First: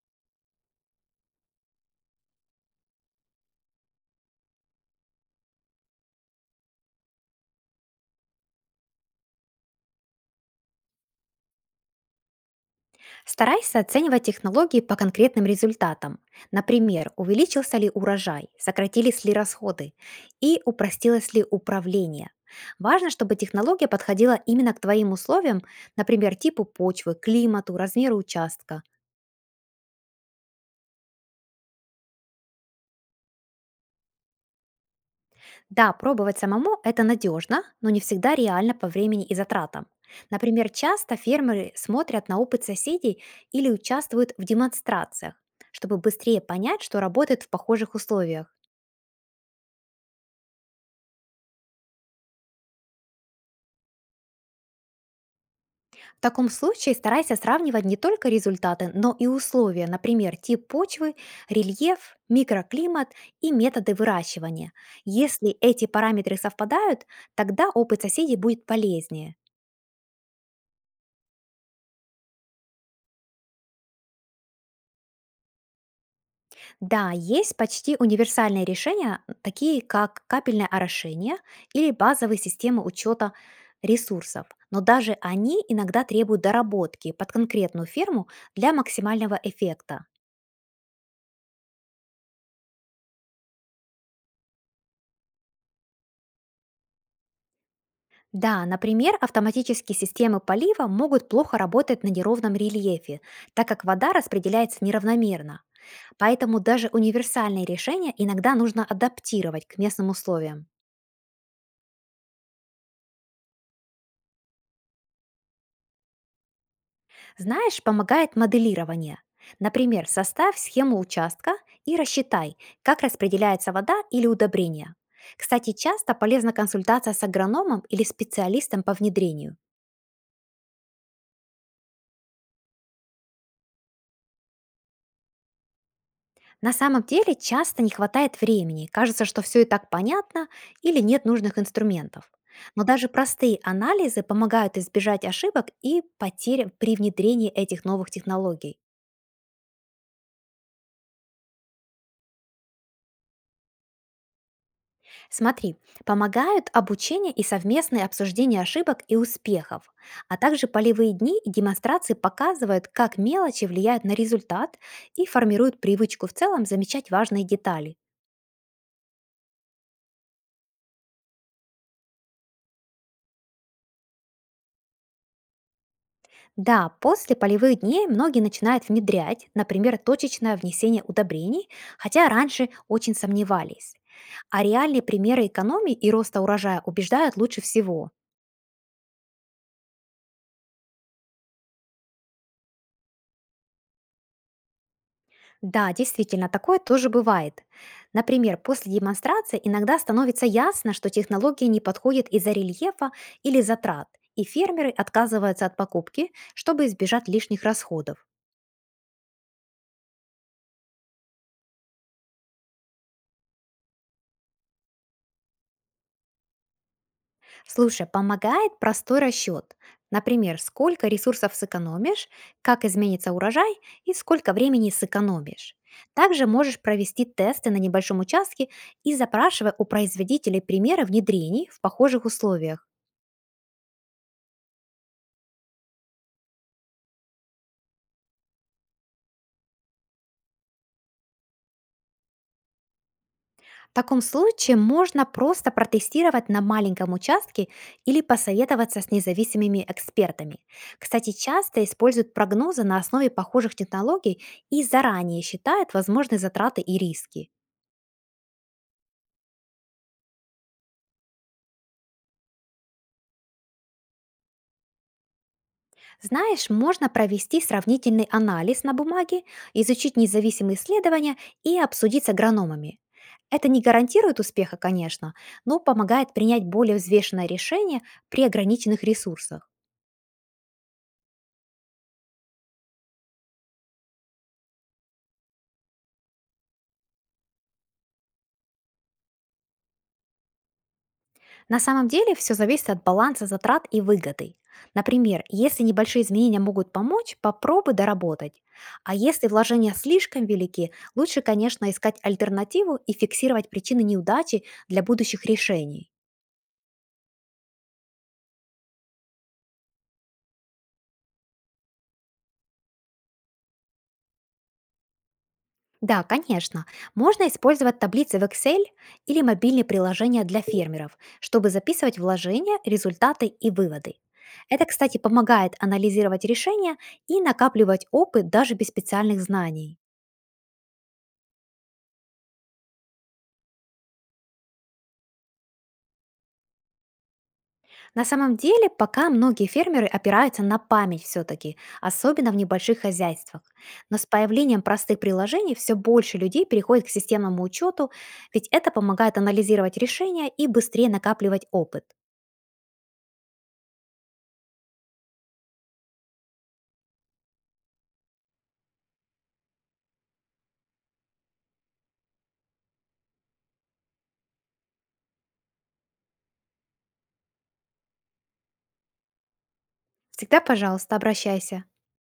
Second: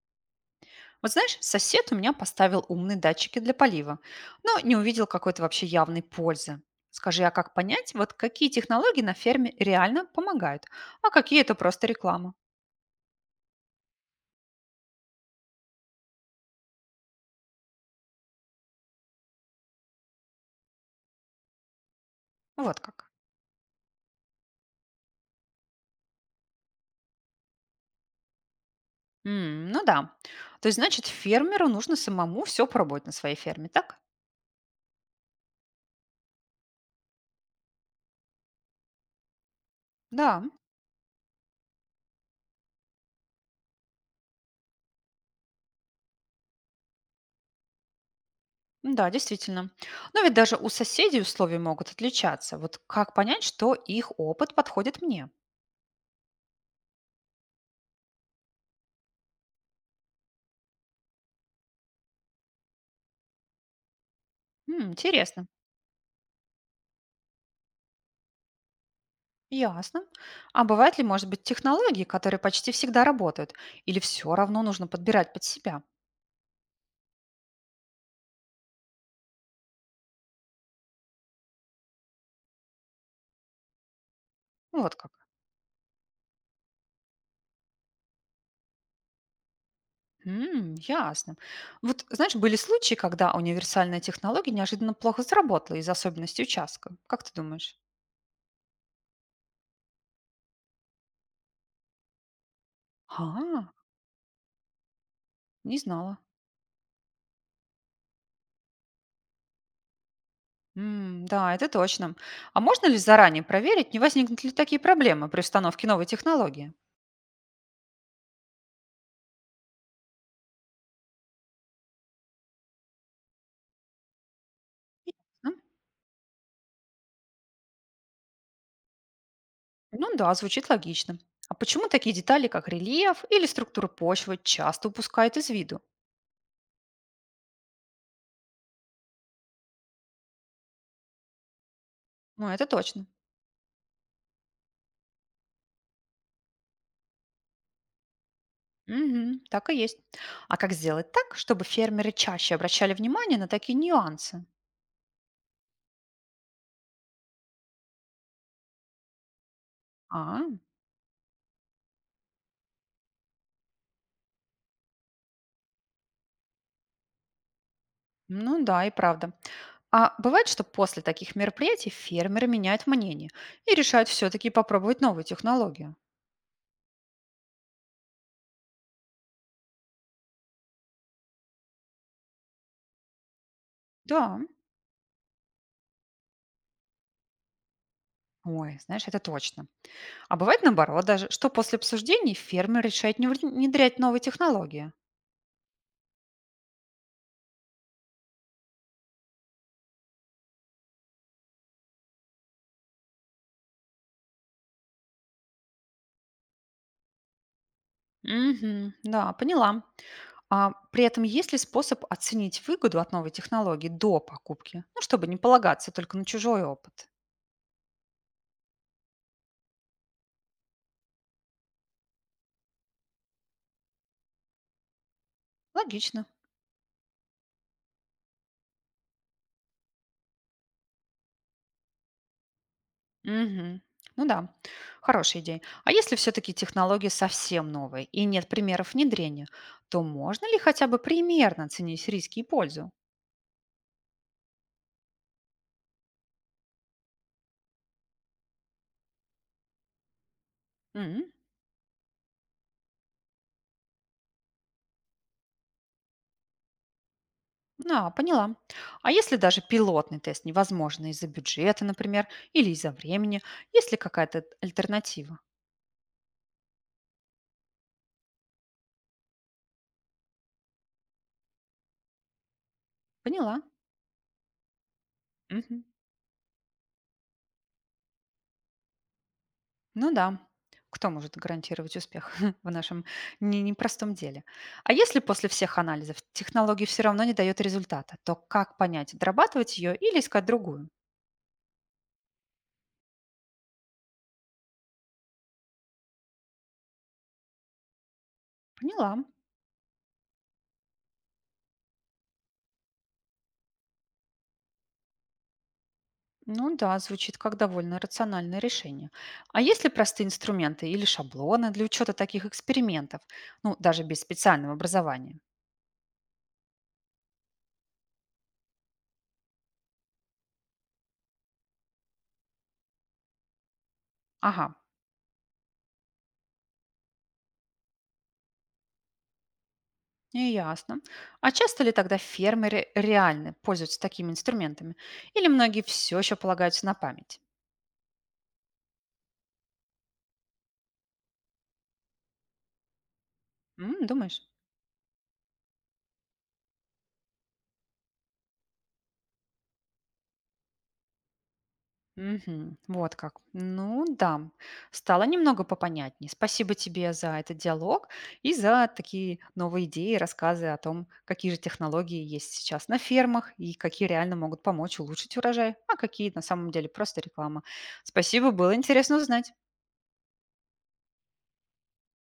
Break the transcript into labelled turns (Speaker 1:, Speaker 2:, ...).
Speaker 1: Вот знаешь, сосед у меня поставил умные датчики для полива, но не увидел какой-то вообще явной пользы. Скажи, а как понять, вот какие технологии на ферме реально помогают, а какие это просто реклама?
Speaker 2: Старайся оценивать технологии по конкретным результатам. Например, увеличился ли урожай, сократились ли расходы и упростилось ли управление.
Speaker 1: Вот
Speaker 2: Важно,
Speaker 1: как.
Speaker 2: чтобы технология подходила именно к твоим условиям, например, типу почвы, климату, размеру участка.
Speaker 1: М, ну да. То есть, значит, фермеру нужно самому все пробовать на своей ферме, так?
Speaker 2: Да, пробовать самому– это надежно, но не всегда реально по времени и затратам.
Speaker 1: Да,
Speaker 2: Например, часто фермеры смотрят на опыт соседей или участвуют в демонстрациях, чтобы быстрее понять, что работает в похожих условиях.
Speaker 1: да, действительно. Но ведь даже у соседей условия могут отличаться. Вот как понять, что их опыт подходит мне?
Speaker 2: В таком случае старайся сравнивать не только результаты, но и условия, например, тип почвы, рельеф, микроклимат и методы выращивания.
Speaker 1: М, интересно.
Speaker 2: Если эти параметры совпадают, тогда опыт соседей будет полезнее.
Speaker 1: Ясно. А бывают ли, может быть, технологии, которые почти всегда работают? Или все равно нужно подбирать под себя?
Speaker 2: Да, есть почти универсальные решения, такие как капельное орошение или базовые системы учета ресурсов, но
Speaker 1: Ну, вот как.
Speaker 2: даже они иногда требуют доработки под конкретную ферму для максимального эффекта.
Speaker 1: М, ясно. Вот, знаешь, были случаи, когда универсальная технология неожиданно плохо сработала из-за особенностей участка. Как ты думаешь?
Speaker 2: Да, например, автоматические системы полива могут плохо работать на неровном рельефе, так
Speaker 1: А,
Speaker 2: как вода распределяется неравномерно.
Speaker 1: не знала.
Speaker 2: Поэтому даже универсальные решения иногда нужно адаптировать к местным условиям.
Speaker 1: М, да, это точно. А можно ли заранее проверить, не возникнут ли такие проблемы при установке новой технологии?
Speaker 2: Знаешь, помогает моделирование. Например, составь схему участка и рассчитай, как распределяется вода или удобрение.
Speaker 1: М,
Speaker 2: Кстати, часто полезна консультация с агрономом или специалистом по внедрению.
Speaker 1: ну да, звучит логично. А почему такие детали, как рельеф или структура почвы, часто упускают из виду?
Speaker 2: На самом деле часто не хватает времени, кажется, что все и так понятно или нет нужных инструментов.
Speaker 1: Ну, это
Speaker 2: Но
Speaker 1: точно.
Speaker 2: даже простые анализы помогают избежать ошибок и потерь при внедрении этих новых технологий.
Speaker 1: Мгм. Так и есть. А как сделать так, чтобы фермеры чаще обращали внимание на такие нюансы?
Speaker 2: Смотри, помогают обучение и совместное обсуждение ошибок и успехов, а
Speaker 1: А,
Speaker 2: также полевые дни и демонстрации показывают, как мелочи влияют на результат и формируют привычку в целом замечать важные детали.
Speaker 1: ну да, и правда. А бывает, что после таких мероприятий фермеры меняют мнение и решают все-таки попробовать новую технологию.
Speaker 2: Да, после полевых дней многие начинают внедрять, например, точечное внесение удобрений, хотя раньше очень сомневались.
Speaker 1: Да.
Speaker 2: А реальные примеры экономии и роста урожая убеждают лучше всего.
Speaker 1: Ой, знаешь, это точно. А бывает наоборот даже, что после обсуждений фермер решает не вре- внедрять новые технологии.
Speaker 2: Да, действительно, такое тоже бывает. Например, после демонстрации иногда становится ясно, что технология не подходит из-за рельефа или затрат, и фермеры отказываются от покупки, чтобы избежать лишних расходов.
Speaker 1: Угу, да, поняла. А при этом есть ли способ оценить выгоду от новой технологии до покупки? Ну, чтобы не полагаться только на чужой опыт.
Speaker 2: Слушай, помогает простой расчет. Например, сколько ресурсов сэкономишь, как изменится урожай и сколько времени сэкономишь.
Speaker 1: Логично.
Speaker 2: Также можешь провести тесты на небольшом участке и запрашивая у производителей примеры внедрений в похожих условиях.
Speaker 1: Мгм. Ну да, хорошая идея. А если все-таки технология совсем новая и нет примеров внедрения, то можно ли хотя бы примерно оценить риски и пользу?
Speaker 2: В таком случае можно просто протестировать на маленьком участке или посоветоваться с независимыми экспертами. Кстати,
Speaker 1: М,
Speaker 2: часто используют прогнозы на основе похожих технологий и заранее считают возможные затраты и риски.
Speaker 1: да, поняла. А если даже пилотный тест невозможно из-за бюджета, например, или из-за времени, есть ли какая-то альтернатива?
Speaker 2: Знаешь, можно провести сравнительный анализ на бумаге, изучить независимые исследования и обсудить с агрономами.
Speaker 1: Поняла.
Speaker 2: Это не гарантирует успеха, конечно, но
Speaker 1: Мгм.
Speaker 2: помогает принять более взвешенное решение при ограниченных ресурсах.
Speaker 1: Ну да, кто может гарантировать успех в нашем непростом деле? А если после всех анализов технология все равно не дает результата, то как понять, дорабатывать ее или искать другую?
Speaker 2: На самом деле все зависит от баланса затрат и выгоды. Например, если небольшие изменения могут помочь, попробуй доработать. А
Speaker 1: Поняла.
Speaker 2: если вложения слишком велики, лучше, конечно, искать альтернативу и фиксировать причины неудачи для будущих решений.
Speaker 1: Ну да, звучит как довольно рациональное решение. А есть ли простые инструменты или шаблоны для учета таких экспериментов, ну, даже без специального образования?
Speaker 2: Да, конечно. Можно использовать таблицы в Excel или мобильные приложения для фермеров, чтобы записывать вложения, результаты и выводы.
Speaker 1: Ага,
Speaker 2: Это, кстати, помогает анализировать решения и накапливать опыт даже без специальных знаний.
Speaker 1: не ясно. А часто ли тогда фермеры реально пользуются такими инструментами? Или многие все еще полагаются на память?
Speaker 2: На самом деле, пока многие фермеры опираются на память все-таки, особенно в небольших хозяйствах.
Speaker 1: М,
Speaker 2: Но с
Speaker 1: думаешь?
Speaker 2: появлением простых приложений все больше людей переходит к системному учету, ведь это помогает анализировать решения и быстрее накапливать опыт.
Speaker 1: Мгм. Вот как. Ну да, стало немного попонятнее. Спасибо тебе за этот диалог и за такие новые идеи, рассказы о том, какие же технологии есть сейчас на фермах и какие реально могут помочь улучшить урожай, а какие на самом деле просто реклама. Спасибо, было интересно узнать.
Speaker 2: Всегда, пожалуйста, обращайся.